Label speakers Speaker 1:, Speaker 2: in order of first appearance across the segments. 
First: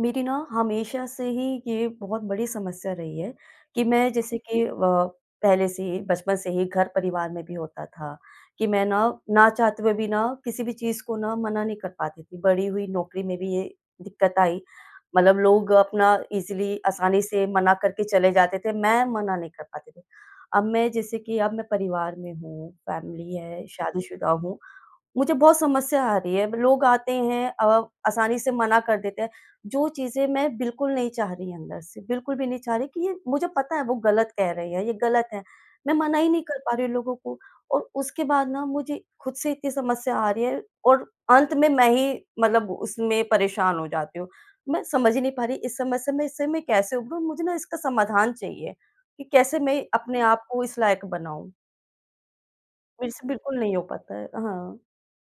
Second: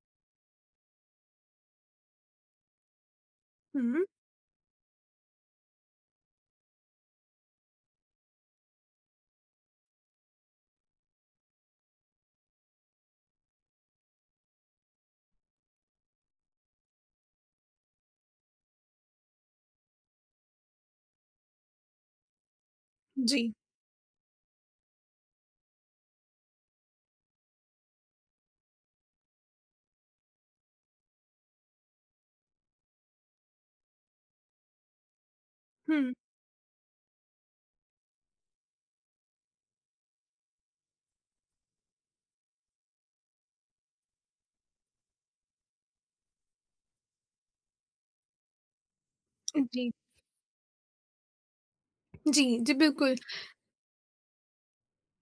Speaker 1: मेरी ना, हमेशा से ही ये बहुत बड़ी समस्या रही है
Speaker 2: हुँ,
Speaker 1: कि
Speaker 2: हुँ।
Speaker 1: मैं जैसे कि अ, पहले से ही, बचपन से ही घर परिवार में भी होता था कि मैं ना, ना चाहते हुए भी ना, किसी भी चीज़ को ना मना नहीं कर पाती थी। बड़ी हुई, नौकरी में भी ये दिक्कत आई, मतलब लोग अपना ईज़िली आसानी से मना करके चले जाते थे, मैं मना नहीं कर पाती थी। अब मैं जैसे कि अब मैं परिवार में हूँ, फ़ैमिली
Speaker 2: जी।
Speaker 1: है, शादीशुदा हूँ, मुझे बहुत समस्या आ रही है, लोग आते हैं अ, आसानी से मना कर देते हैं, जो चीज़ें मैं बिल्कुल नहीं चाह रही अंदर से, बिल्कुल भी नहीं चाह रही कि ये मुझे पता है, वो गलत कह रहे हैं, ये गलत है। मैं
Speaker 2: हुँ।
Speaker 1: मना ही नहीं कर पा रही हूँ लोगों को और उसके बाद ना, मुझे खुद से इतनी समस्या आ रही है और अंत में मैं ही मतलब उसमें परेशान हो जाती हूँ। मैं समझ ही नहीं पा रही, इस समस्या में इससे मैं कैसे उभरूँ? मुझे ना इसका समाधान चाहिए कि कैसे
Speaker 2: अ,
Speaker 1: मैं
Speaker 2: जी।
Speaker 1: अपने आप को इस लायक बनाऊँ?
Speaker 2: जी, जी,
Speaker 1: मेरे
Speaker 2: बिल्कुल।
Speaker 1: से बिल्कुल नहीं हो पाता है। हाँ।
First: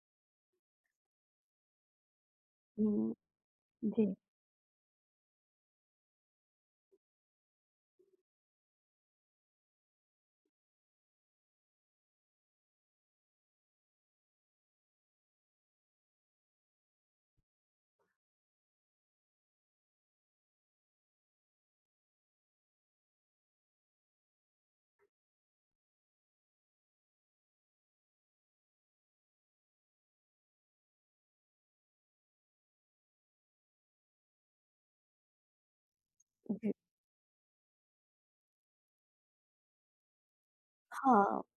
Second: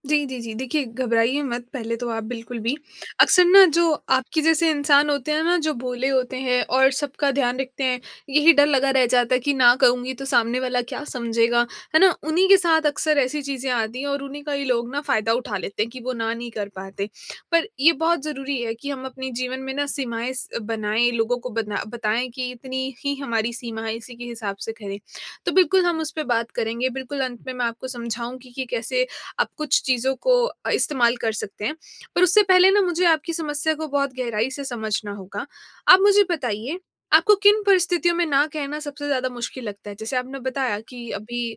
Speaker 2: जी, जी, जी, देखिए, घबराइए मत, पहले तो आप बिल्कुल भी।
Speaker 1: हुँ।
Speaker 2: अक्सर ना, जो
Speaker 1: जी।
Speaker 2: आपके जैसे इंसान होते हैं ना, जो भोले होते हैं और सबका ध्यान रखते हैं, यही डर लगा रह जाता है कि, "ना कहूँगी, तो सामने वाला क्या समझेगा?" है ना? उन्हीं के साथ अक्सर ऐसी चीज़ें आती हैं और उन्हीं का ही लोग ना फ़ायदा उठा लेते हैं कि वो ना नहीं कर पाते। पर ये बहुत ज़रूरी है कि हम अपने जीवन में ना सीमाएँ स अ, बनाएँ, लोगों को बना बताएँ कि, "इतनी ही हमारी सीमा है, इसी के हिसाब से करें।" तो बिल्कुल, हम उसपे बात करेंगे, बिल्कुल, अंत में मैं आपको समझाऊँगी कि कैसे आप कुछ चीज़ों को अ, इस्तेमाल कर सकते हैं। पर उससे पहले ना, मुझे आपकी समस्या को बहुत गहराई से समझना होगा। आप मुझे
Speaker 1: जी।
Speaker 2: बताइए, आपको किन परिस्थितियों में ना कहना सबसे ज़्यादा मुश्किल लगता है? जैसे आपने बताया कि
Speaker 1: हाँ,
Speaker 2: अभी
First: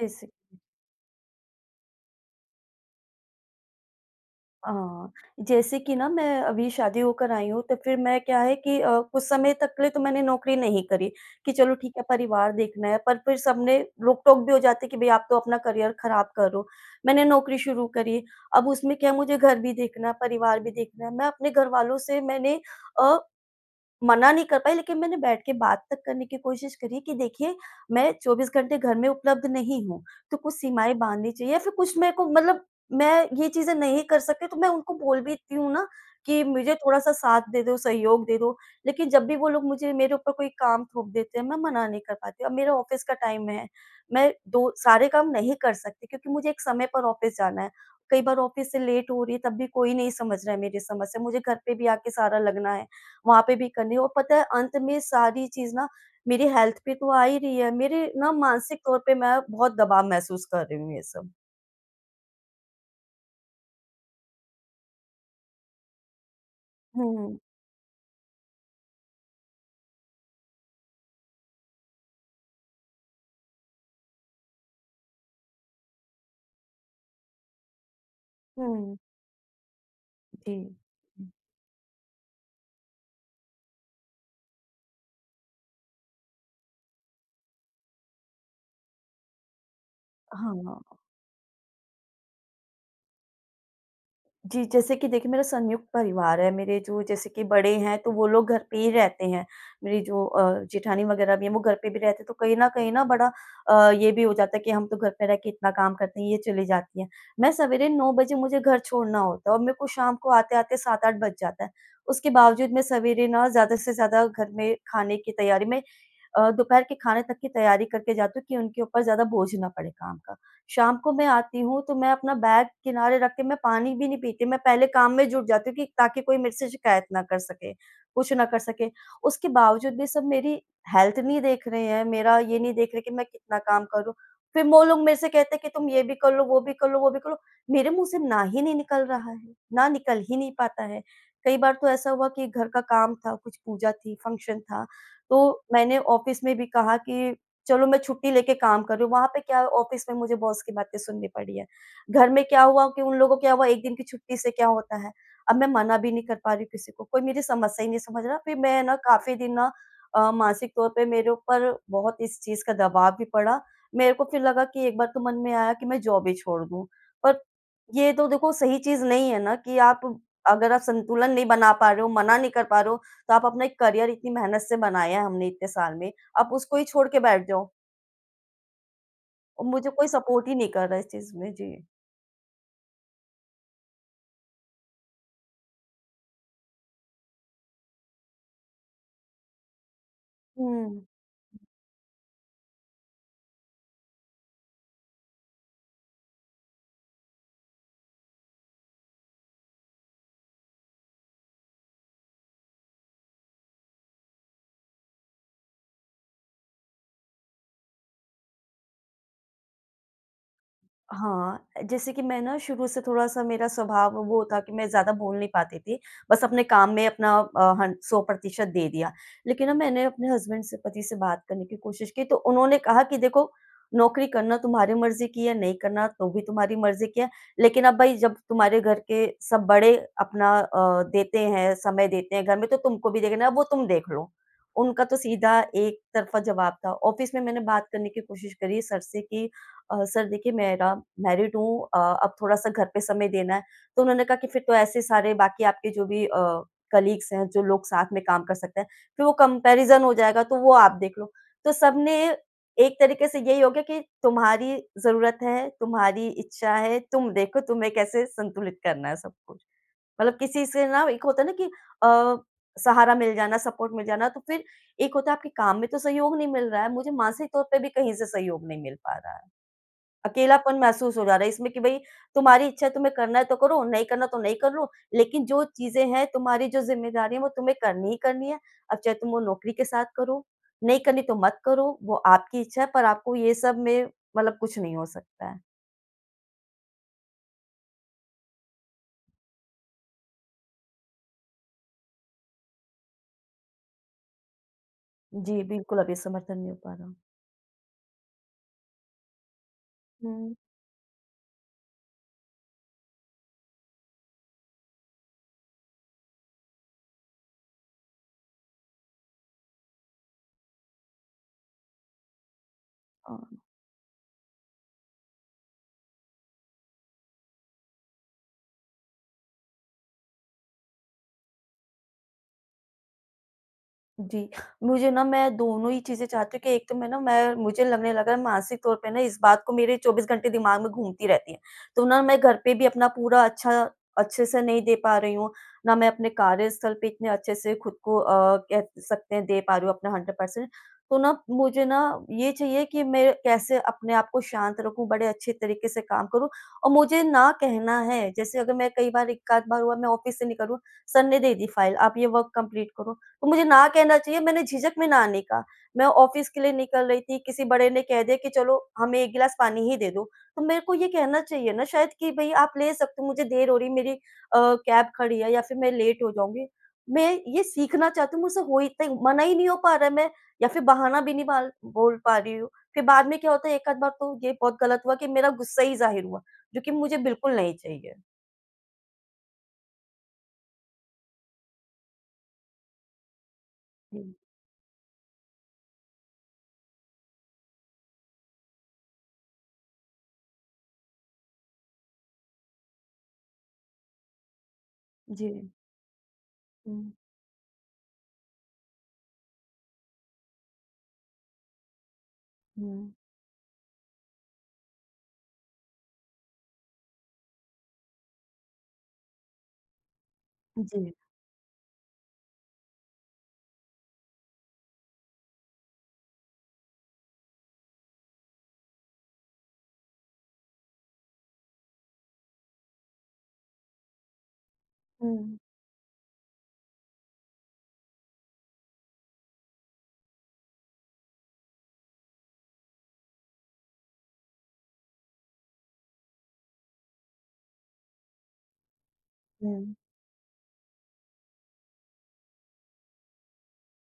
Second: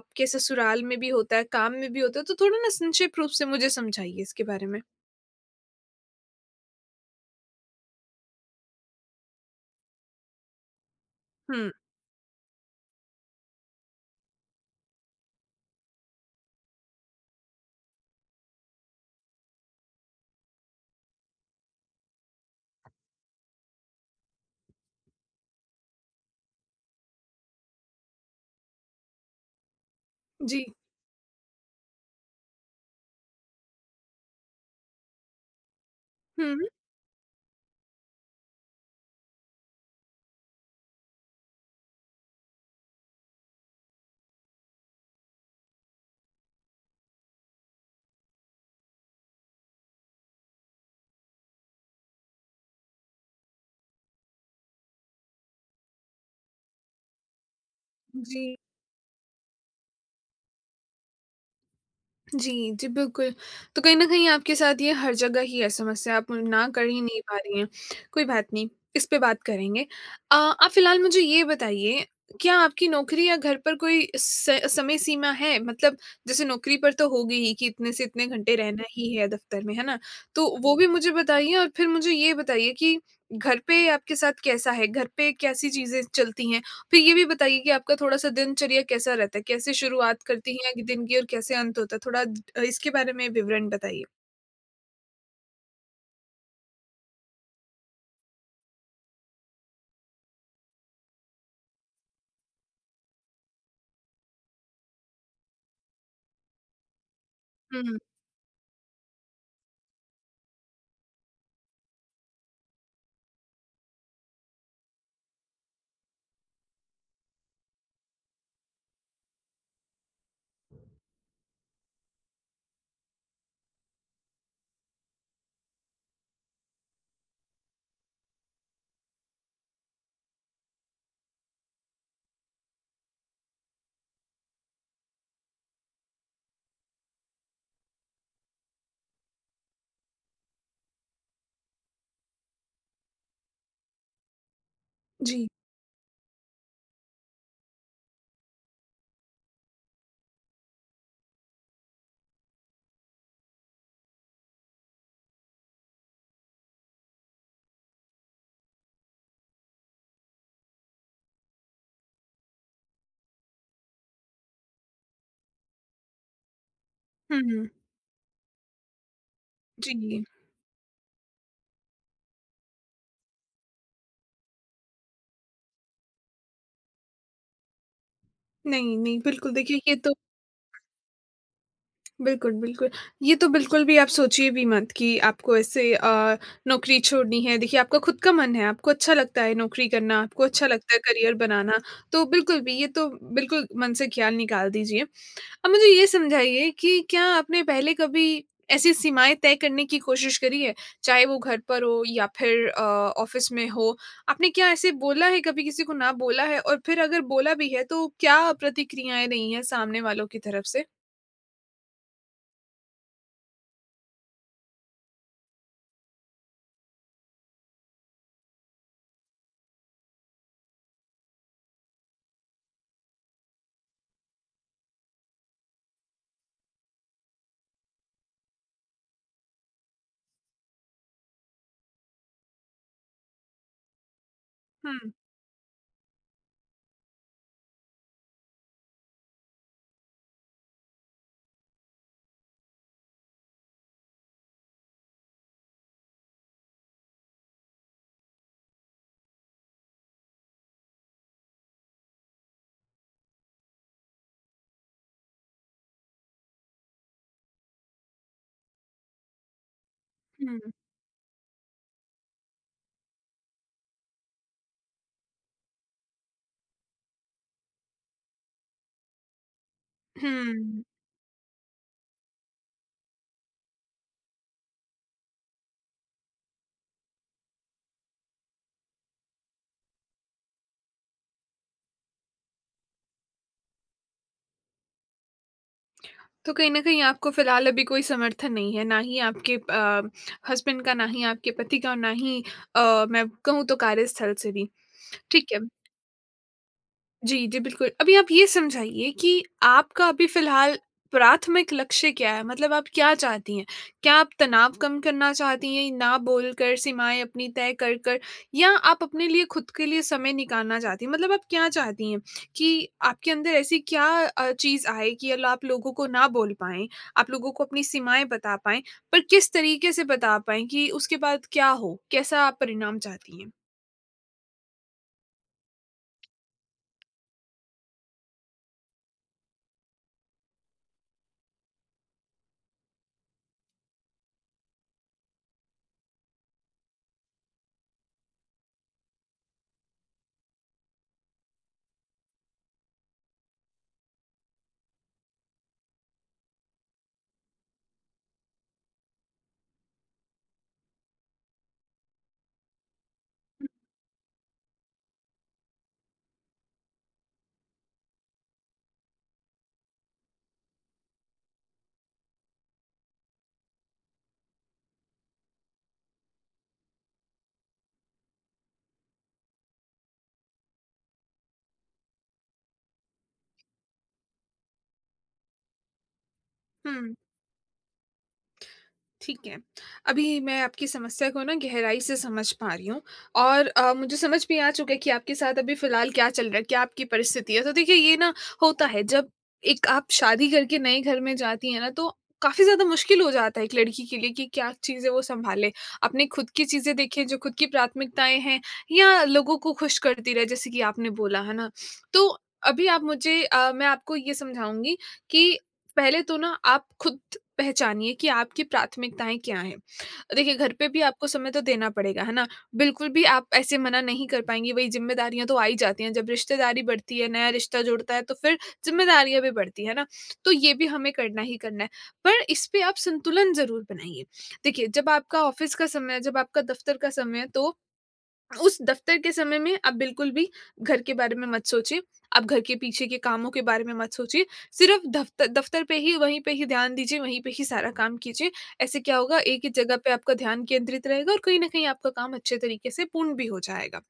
Speaker 1: जैसे
Speaker 2: ससुराल में भी होता है, काम में भी होता है, तो थोड़ा ना संक्षिप्त रूप से मुझे समझाइए इसके बारे में।
Speaker 1: हाँ, जैसे कि ना, मैं अभी शादी होकर आई हूँ, तो फिर मैं क्या है कि अ, कुछ समय तक के लिए तो मैंने नौकरी नहीं करी कि,
Speaker 2: हुँ।
Speaker 1: "चलो, ठीक है, परिवार देखना है।" पर फिर सबने रोक-टोक भी हो जाते है कि, "भई, आप तो अपना करियर खराब कर रहे हो।" मैंने नौकरी शुरू करी, अब उसमें क्या है, मुझे घर भी देखना है, परिवार भी देखना है, मैं अपने घर वालों से मैंने अ, मना नहीं कर पाई, लेकिन मैंने बैठ के बात तक करने की कोशिश करी है कि, "देखिए, मैं 24 घंटे घर में उपलब्ध नहीं हूँ।" तो कुछ
Speaker 2: जी।
Speaker 1: सीमाएँ बाँधनी चाहिए या फिर कुछ मेरे को मतलब मैं ये चीज़ें नहीं कर सकती, तो मैं उनको बोल भी देती हूँ ना कि,
Speaker 2: हुँ।
Speaker 1: "मुझे थोड़ा-सा साथ दे दो, सहयोग दे दो।" लेकिन जब भी वो लोग मुझे मेरे ऊपर कोई काम थोप देते हैं, मैं मना नहीं कर पाती। अब मेरा ऑफ़िस का टाइम है, मैं दो सारे काम नहीं कर सकती क्योंकि मुझे एक समय पर ऑफ़िस जाना है। कई बार ऑफ़िस से लेट हो रही है, तब भी कोई नहीं समझ रहा है मेरी समस्या। मुझे घर पे भी आके सारा लगना है, वहाँ पे भी करनी है और पता है, अंत में सारी चीज़ ना, मेरी हेल्थ पे तो आ ही रही है, मेरे ना,
Speaker 2: जी।
Speaker 1: मानसिक तौर पे मैं बहुत दबाव महसूस कर रही हूँ, ये सब।
Speaker 2: जी। जी, बिल्कुल। तो कहीं न कहीं आपके साथ ये हर जगह ही है समस्या, आप ना कर ही
Speaker 1: हुँ,
Speaker 2: नहीं
Speaker 1: हुँ।
Speaker 2: पा रही हैं। कोई बात नहीं, इस पे बात करेंगे। अ, आप फ़िलहाल मुझे ये बताइए क्या आपकी नौकरी या घर पर कोई स समय सीमा है? मतलब जैसे नौकरी पर तो होगी ही कि इतने से कितने घंटे रहना
Speaker 1: हुँ।
Speaker 2: ही है दफ़्तर में, है ना? तो वो
Speaker 1: जी।
Speaker 2: भी मुझे बताइए और फिर मुझे ये बताइए कि घर पे आपके साथ कैसा है, घर पे कैसी चीज़ें चलती हैं? फिर ये भी बताइए कि आपका थोड़ा सा दिनचर्या कैसा रहता है? कैसे शुरुआत करती हैं
Speaker 1: हाँ।
Speaker 2: दिन की और कैसे अंत होता है? थोड़ा द इसके बारे में विवरण बताइए।
Speaker 1: जी जैसे कि देखिए मेरा संयुक्त परिवार है। मेरे जो जैसे कि बड़े हैं तो वो लोग घर पे ही रहते हैं, मेरी जो अ, जेठानी वग़ैरह भी है वो घर पे भी रहते हैं। तो कहीं न कहीं ना अ, ये भी हो जाता है कि हम तो घर पे रह के इतना काम करते हैं, ये चली जाती है। मैं
Speaker 2: हुँ,
Speaker 1: सवेरे
Speaker 2: हुँ।
Speaker 1: 9 बजे मुझे घर छोड़ना होता है और मेरे को शाम को आते-आते 7-8 बज जाता है। उसके बावज़ूद मैं सवेरे न ज़्यादा से ज़्यादा घर में खाने की तैयारी में अ, दोपहर के खाने तक की तैयारी करके जाती हूँ कि उनके ऊपर ज़्यादा बोझ ना पड़े काम का। शाम को मैं आती हूँ तो मैं अपना बैग किनारे रख के मैं पानी भी नहीं पीती, मैं पहले काम में जुट जाती हूँ कि ताकि कोई मेरे से शिकायत ना कर सके, कुछ ना कर सके। उसके बावज़ूद भी सब मेरी हेल्थ नहीं देख रहे हैं, मेरा ये नहीं देख रहे हैं कि मैं कितना काम करूँ। फिर वो लोग मेरे से कहते हैं कि तुम ये भी कर लो, वो भी कर लो, वो भी कर लो। मेरे मुँह से ना ही नहीं निकल रहा है। ना निकल ही नहीं पाता है। कई बार तो ऐसा हुआ कि घर का काम था, कुछ पूजा थी, फ़ंक्शन था,
Speaker 2: जी।
Speaker 1: तो मैंने ऑफिस में भी कहा कि चलो मैं छुट्टी लेकर काम कर रही हूँ। वहाँ पे क्या ऑफिस में मुझे बॉस की बातें सुननी पड़ रही हैं। घर में क्या हुआ कि उन लोगों को क्या हुआ 1 दिन की छुट्टी से क्या होता है? अब मैं मना भी नहीं कर पा रही हूँ किसी को। कोई मेरी समस्या ही नहीं समझ रहा। फिर मैं न काफ़ी दिन ना अ, मानसिक तौर पे मेरे ऊपर बहुत इस चीज़ का दबाव भी पड़ा। मेरे को फिर लगा कि एक बार तो मन में आया कि मैं जॉब ही छोड़ दूँ।
Speaker 2: हुँ,
Speaker 1: पर
Speaker 2: हुँ।
Speaker 1: ये तो देखो सही चीज़ नहीं है ना कि आप
Speaker 2: जी।
Speaker 1: अगर आप संतुलन नहीं बना पा रहे हो, मना नहीं कर पा रहे हो तो आप अपना एक करियर इतनी मेहनत से बनाया है हमने इतने साल में, आप उसको ही छोड़ के बैठ जाओ।
Speaker 2: नहीं, नहीं बिल्कुल देखिए
Speaker 1: मुझे
Speaker 2: ये
Speaker 1: कोई
Speaker 2: तो
Speaker 1: सपोर्ट ही नहीं कर रहा इस चीज़ में जी।
Speaker 2: बिल्कुल, बिल्कुल। ये तो बिल्कुल भी आप सोचिए भी मत कि आपको ऐसे अ, नौकरी छोड़नी है, देखिए आपका ख़ुद का मन है आपको अच्छा लगता है नौकरी करना, आपको अच्छा लगता है
Speaker 1: हुँ।
Speaker 2: करियर बनाना, तो बिल्कुल भी ये तो बिल्कुल मन से ख़्याल निकाल दीजिए। अब मुझे ये समझाइए कि क्या आपने पहले कभी ऐसी सीमाएँ तय करने की कोशिश करी है, चाहे वो घर पर हो या फिर अ, ऑफ़िस में हो, आपने क्या ऐसे बोला है कभी किसी को ना बोला है और फिर अगर बोला भी है, तो क्या प्रतिक्रियाएँ रही है सामने वालों की तरफ़ से?
Speaker 1: हाँ। अ, जैसे कि मैं ना शुरू से थोड़ा-सा मेरा स्वभाव वो था कि मैं ज़्यादा बोल नहीं पाती थी, बस अपने काम में अपना अ, हन 100% दे दिया। लेकिन ना मैंने अपने हसबैंड से पति से बात करने की कोशिश की, तो उन्होंने कहा कि देखो, नौकरी करना तुम्हारी मर्ज़ी की है, नहीं करना तो भी तुम्हारी मर्ज़ी की है, लेकिन अब भई जब तुम्हारे घर के सब बड़े अपना अ, देते हैं समय देते हैं घर में, तो तुमको भी देखना है वो तुम देख लो, उनका
Speaker 2: हुँ।
Speaker 1: तो सीधा एक तरफा जवाब था। ऑफिस में मैंने बात करने की कोशिश करी सर से कि अ, सर देखिए, मेरा मैरिड हूँ अ, अब थोड़ा-सा घर पे समय देना है, तो उन्होंने कहा कि फिर तो ऐसे सारे बाकी आपके जो भी अ, कलीग्स हैं, जो लोग साथ में काम कर सकते हैं फिर वो कंपैरिज़न हो जाएगा, तो वो आप देख लो। तो सबने एक तरीके से यही हो गया कि तुम्हारी ज़रूरत है, तुम्हारी इच्छा है, तुम देखो तुम्हें कैसे संतुलित करना है सब कुछ। मतलब किसी
Speaker 2: हुँ।
Speaker 1: से ना एक होता है ना कि अ, सहारा मिल जाना, सपोर्ट मिल जाना, तो फिर एक होता है आपके काम में तो सहयोग नहीं मिल रहा है, मुझे मानसिक तौर पे भी कहीं से सहयोग नहीं मिल पा रहा है। अकेलापन
Speaker 2: हुँ।
Speaker 1: महसूस हो जा रहा है इसमें कि भई तुम्हारी इच्छा है तुम्हें करना है तो करो, नहीं करना तो नहीं करो, लेकिन जो चीज़ें हैं तुम्हारी जो ज़िम्मेदारी है वो तुम्हें करनी ही करनी है, अब चाहे तुम वो नौकरी के साथ करो, नहीं करनी तो मत करो, वो आपकी इच्छा है पर आपको ये सब में मतलब कुछ नहीं हो सकता है।
Speaker 2: तो कहीं न कहीं आपको फिलहाल अभी कोई समर्थन नहीं है, ना ही आपके अ, हसबैंड का, ना ही आपके पति का, ना ही अ, मैं कहूँ तो कार्यस्थल से भी, ठीक है।
Speaker 1: जी बिल्कुल, अभी समर्थन नहीं हो पा रहा।
Speaker 2: जी, जी, बिल्कुल। अभी आप ये समझाइए कि आपका अभी
Speaker 1: हुँ।
Speaker 2: फिलहाल प्राथमिक लक्ष्य क्या है, मतलब आप क्या चाहती हैं? क्या आप तनाव कम करना चाहती हैं, ना बोलकर सीमाएँ अपनी तय कर कर या आप अपने लिए खुद के लिए समय निकालना चाहती हैं? मतलब आप क्या चाहती हैं कि आपके
Speaker 1: अ,
Speaker 2: अंदर
Speaker 1: हाँ।
Speaker 2: ऐसी क्या अ, चीज़ आए कि ल आप लोगों को ना बोल पाएँ, आप लोगों को अपनी सीमाएँ बता पाएँ, पर किस तरीके से बता पाएँ कि उसके बाद क्या हो, कैसा आप परिणाम चाहती हैं?
Speaker 1: जी। मुझे ना मैं दोनों ही चीज़ें चाहती हूँ कि एक तो मैं ना मैं मुझे लगने लगा रहा है मानसिक तौर पे ना, इस बात को मेरे 24 घंटे दिमाग में घूमती रहती है। तो ना, मैं घर पे भी अपना पूरा अच्छा अच्छे से नहीं दे पा रही हूँ, ना मैं अपने कार्यस्थल पे इतने अच्छे से खुद को अ, कह सकते हैं दे पा रही हूँ, अपना 100% पर्सेंट। तो ना, मुझे ना ये चाहिए कि मैं कैसे अपने आप को शांत रखूँ, बड़े अच्छे तरीके से काम करूँ। और मुझे ना कहना है जैसे अगर मैं कई बार एक-आध बार हुआ मैं ऑफ़िस से निकलूँ, सर ने दे दी फ़ाइल आप ये वर्क कंप्लीट करो, तो मुझे ना कहना चाहिए मैंने झिझक में ना नहीं का। मैं ऑफ़िस के लिए निकल रही थी, किसी बड़े ने कह दिया कि चलो हमें एक गिलास पानी ही दे दो, तो मेरे को ये कहना चाहिए ना शायद कि भई आप ले सकते हो, मुझे देर हो रही है, मेरी अ, कैब खड़ी है या फ़िर मैं लेट हो जाऊँगी। मैं ये सीखना चाहती हूँ, मुझसे हो ही तइ मना ही नहीं हो पा रहा है, मैं या फ़िर बहाना भी नहीं बाल बोल पा रही हूँ। फ़िर बाद में क्या होता है, एक-आध बार तो ये बहुत गलत हुआ कि मेरा गुस्सा ही ज़ाहिर हुआ, जो कि
Speaker 2: हुँ।
Speaker 1: मुझे बिल्कुल नहीं चाहिए।
Speaker 2: ठीक है, अभी मैं आपकी समस्या को ना गहराई से समझ पा रही हूँ और अ, मुझे
Speaker 1: हुँ।
Speaker 2: समझ भी आ चुका है कि आपके साथ अभी फ़िलहाल क्या चल रहा है, क्या आपकी परिस्थिति है। तो देखिए ये ना होता है जब एक आप शादी करके नए घर में जाती हैं ना तो काफ़ी ज़्यादा मुश्किल हो जाता है एक लड़की के लिए कि क्या चीज़ें वो
Speaker 1: जी।
Speaker 2: संभाले। अपने खुद की चीज़ें
Speaker 1: हुँ।
Speaker 2: देखें, जो खुद की प्राथमिकताएँ हैं या लोगों को ख़ुश करती रहे जैसे कि आपने बोला। है ना? तो अभी आप
Speaker 1: हुँ।
Speaker 2: मुझे अ, मैं आपको ये समझाऊँगी कि पहले तो ना आप खुद पहचानिए कि आपकी प्राथमिकताएँ क्या हैं? देखिए घर पे भी
Speaker 1: जी।
Speaker 2: आपको समय तो देना पड़ेगा है ना, बिल्कुल भी आप ऐसे मना नहीं कर पाएँगी वही ज़िम्मेदारियाँ तो आ ही जाती हैं जब रिश्तेदारी बढ़ती है, नया रिश्ता जुड़ता है तो फ़िर ज़िम्मेदारियाँ भी बढ़ती हैं। है ना? तो ये भी हमें करना ही करना है पर इस पे आप संतुलन ज़रूर बनाइए। देखिए, जब आपका
Speaker 1: हुँ।
Speaker 2: ऑफिस का समय है, जब आपका दफ़्तर का समय है तो उस दफ़्तर के समय में आप बिल्कुल भी घर के बारे में मत सोचिए, आप घर के पीछे के कामों के बारे में मत सोचिए। सिर्फ़ दफ़्तर दफ़्तर पे ही, वहीं पे ही ध्यान दीजिए, वहीं पे ही सारा काम कीजिए। ऐसे क्या होगा एक ही
Speaker 1: हुँ।
Speaker 2: जगह पे आपका ध्यान केंद्रित रहेगा और कहीं न कहीं आपका काम अच्छे तरीके से पूर्ण भी हो जाएगा।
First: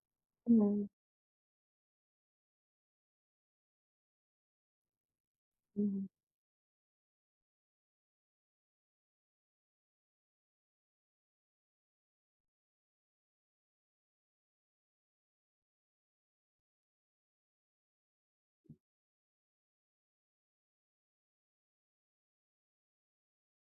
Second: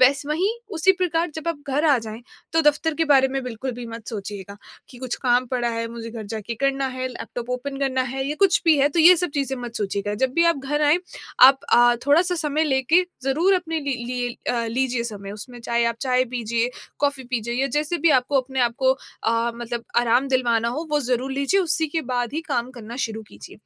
Speaker 2: वैसे वहीं
Speaker 1: हुँ।
Speaker 2: उसी प्रकार जब आप घर आ जाएँ तो दफ़्तर के बारे में बिल्कुल भी मत सोचिएगा कि कुछ काम पड़ा है,
Speaker 1: हुँ।
Speaker 2: मुझे घर जाके करना है लैपटॉप ओपन करना है या कुछ भी है तो ये सब चीज़ें मत सोचिएगा। जब भी आप घर आएँ आप अ, थोड़ा-सा समय लेके ज़रूर अपने लि लिए अ, लीजिए समय उसमें चाहे आप चाय पीजिए, कॉफी पीजिए या जैसे भी आपको अपने आप को अ, मतलब आराम दिलवाना हो वो ज़रूर लीजिए, उसी के बाद ही काम करना शुरू कीजिए।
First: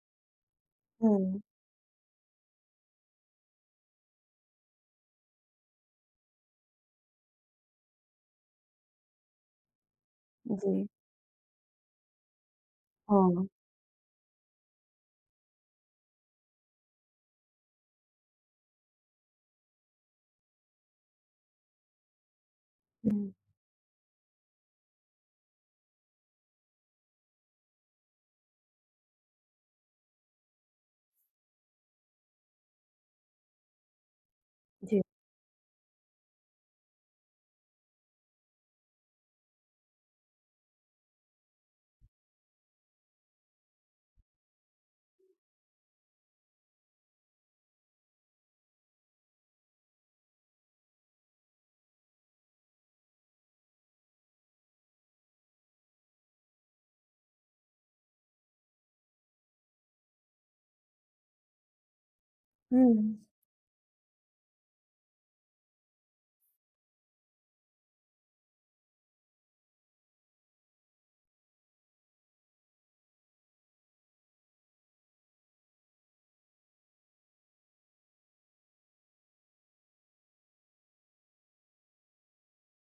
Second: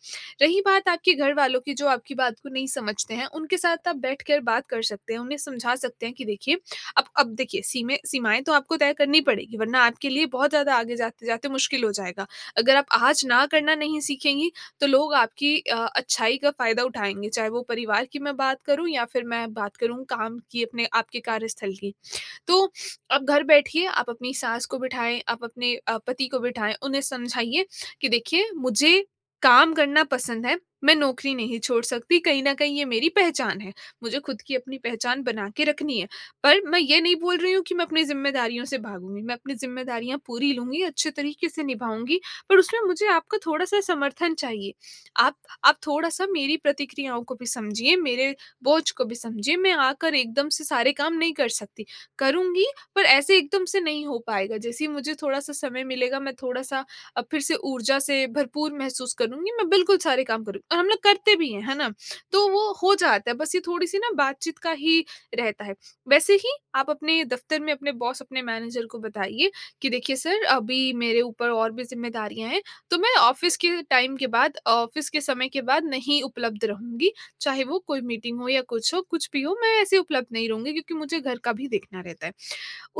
Speaker 2: रही बात आपके
Speaker 1: हुँ।
Speaker 2: घरवालों की जो आपकी बात को नहीं समझते हैं उनके साथ आप बैठ कर बात कर सकते हैं, उन्हें समझा सकते हैं कि देखिए अब अब देखिए, सी सीमाएँ तो आपको तय करनी पड़ेंगी वरना आपके लिए बहुत ज़्यादा
Speaker 1: जी।
Speaker 2: आगे जाते-जाते मुश्किल हो जाएगा। अगर आप आज ना
Speaker 1: हाँ।
Speaker 2: करना नहीं सीखेंगी तो लोग आपकी अ, अच्छाई का फ़ायदा उठाएँगे चाहे वो परिवार की मैं बात करूँ या फ़िर मैं बात करूँ काम की अपने आपके कार्यस्थल की। तो अब
Speaker 1: हुँ।
Speaker 2: घर बैठिए आप अपनी सास को बिठाएँ, आप अपने अ, पति को बिठाएँ उन्हें समझाइए कि देखिए, मुझे काम करना पसंद है मैं नौकरी नहीं छोड़ सकती, कहीं न कहीं ये मेरी पहचान है। मुझे ख़ुद की अपनी
Speaker 1: जी।
Speaker 2: पहचान बना के रखनी है, पर मैं ये नहीं बोल रही हूँ कि मैं अपनी ज़िम्मेदारियों से भागूँगी, मैं अपनी ज़िम्मेदारियाँ पूरी लूँगी अच्छे तरीके से निभाऊँगी पर उसमें मुझे आपका थोड़ा-सा समर्थन चाहिए। आप आप थोड़ा-सा मेरी प्रतिक्रियाओं को भी समझिए, मेरे बोझ को भी समझिए मैं आकर एकदम से सारे काम नहीं कर सकती, करूँगी पर ऐसे एकदम से नहीं हो पाएगा। जैसे ही मुझे थोड़ा-सा समय मिलेगा मैं थोड़ा-सा अ, फ़िर से ऊर्जा से भरपूर महसूस करूँगी, मैं बिल्कुल सारे काम करूँगी और हम लोग करते भी हैं। है ना? तो वो हो
Speaker 1: हुँ।
Speaker 2: जाता है बस ये थोड़ी-सी ना बातचीत का ही रहता है। वैसे ही आप अपने दफ़्तर में अपने बॉस अपने मैनेजर को बताइए कि देखिए सर अभी मेरे ऊपर और भी ज़िम्मेदारियाँ हैं तो मैं ऑफिस के टाइम के बाद ऑफिस के समय के बाद नहीं उपलब्ध रहूँगी चाहे वो कोई मीटिंग हो या कुछ हो कुछ भी हो मैं ऐसे उपलब्ध नहीं रहूँगी क्योंकि मुझे घर का भी देखना रहता है।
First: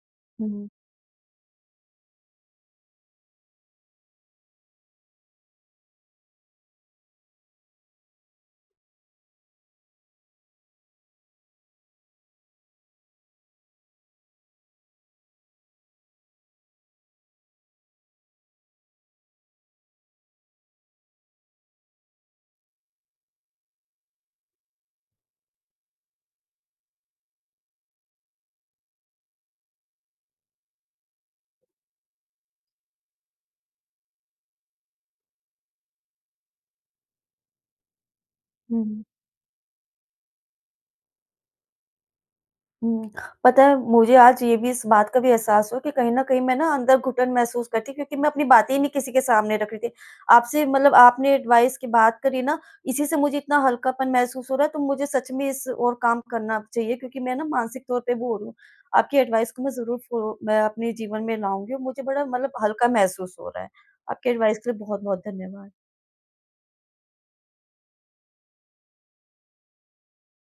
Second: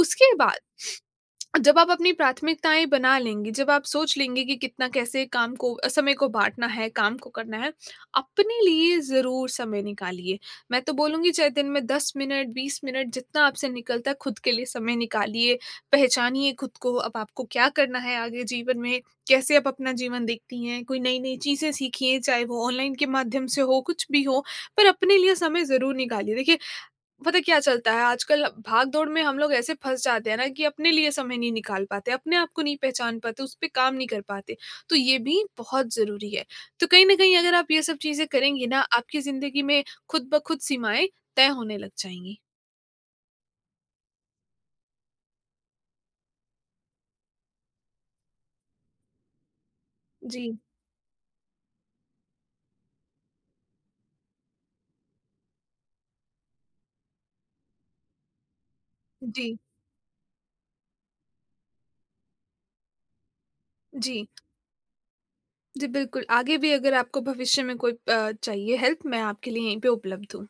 Speaker 2: उसके बाद
Speaker 1: हुँ।
Speaker 2: जब आप अपनी प्राथमिकताएँ बना लेंगे, जब आप सोच लेंगे कि कितना कैसे काम को, समय को बाँटना है, काम को करना है, अपने लिए ज़रूर समय निकालिए। मैं तो बोलूँगी चाहे दिन में 10 मिनट, 20 मिनट जितना आपसे निकलता है ख़ुद के लिए समय निकालिए, पहचानिए ख़ुद को। अब आपको क्या करना है आगे जीवन में, कैसे आप अपना जीवन देखती हैं? कोई नई-नई चीज़ें सीखिए चाहे वो ऑनलाइन के माध्यम से हो कुछ भी हो पर अपने लिए समय ज़रूर निकालिए। देखिए, पता क्या चलता है आजकल भाग दौड़ में हम लोग ऐसे फँस जाते हैं ना कि अपने लिए समय नहीं निकाल पाते, अपने आप को नहीं पहचान पाते, उस पे काम नहीं कर पाते, तो ये भी बहुत ज़रूरी है। तो कहीं न कहीं अगर आप ये सब चीज़ें करेंगी ना
Speaker 1: हुँ।
Speaker 2: आपकी ज़िंदगी में ख़ुद-ब-ख़ुद सीमाएँ तय होने लग जाएँगी।
Speaker 1: हुँ, पता है मुझे आज ये भी इस बात का भी एहसास हुआ कि कहीं न कहीं मैं ना अंदर घुटन महसूस करती क्योंकि मैं अपनी बातें ही नहीं किसी के सामने रख रही थी।
Speaker 2: जी।
Speaker 1: आपसे मतलब आपने एडवाइस की बात करी ना इसी से मुझे इतना हल्कापन महसूस हो रहा है। तो मुझे सच में इस ओर काम करना चाहिए क्योंकि मैं ना मानसिक तौर पे वो हो रही हूँ। आपकी एडवाइस
Speaker 2: जी।
Speaker 1: को मैं ज़रूर फ़ो मैं अपने जीवन में लाऊँगी और मुझे बड़ा मतलब हल्का महसूस हो रहा है।
Speaker 2: जी।
Speaker 1: आपके एडवाइस के लिए बहुत-बहुत धन्यवाद।
Speaker 2: जी, बिल्कुल आगे भी अगर आपको भविष्य में कोई अ, चाहिए हेल्प मैं आपके लिए यहीं पे उपलब्ध हूँ।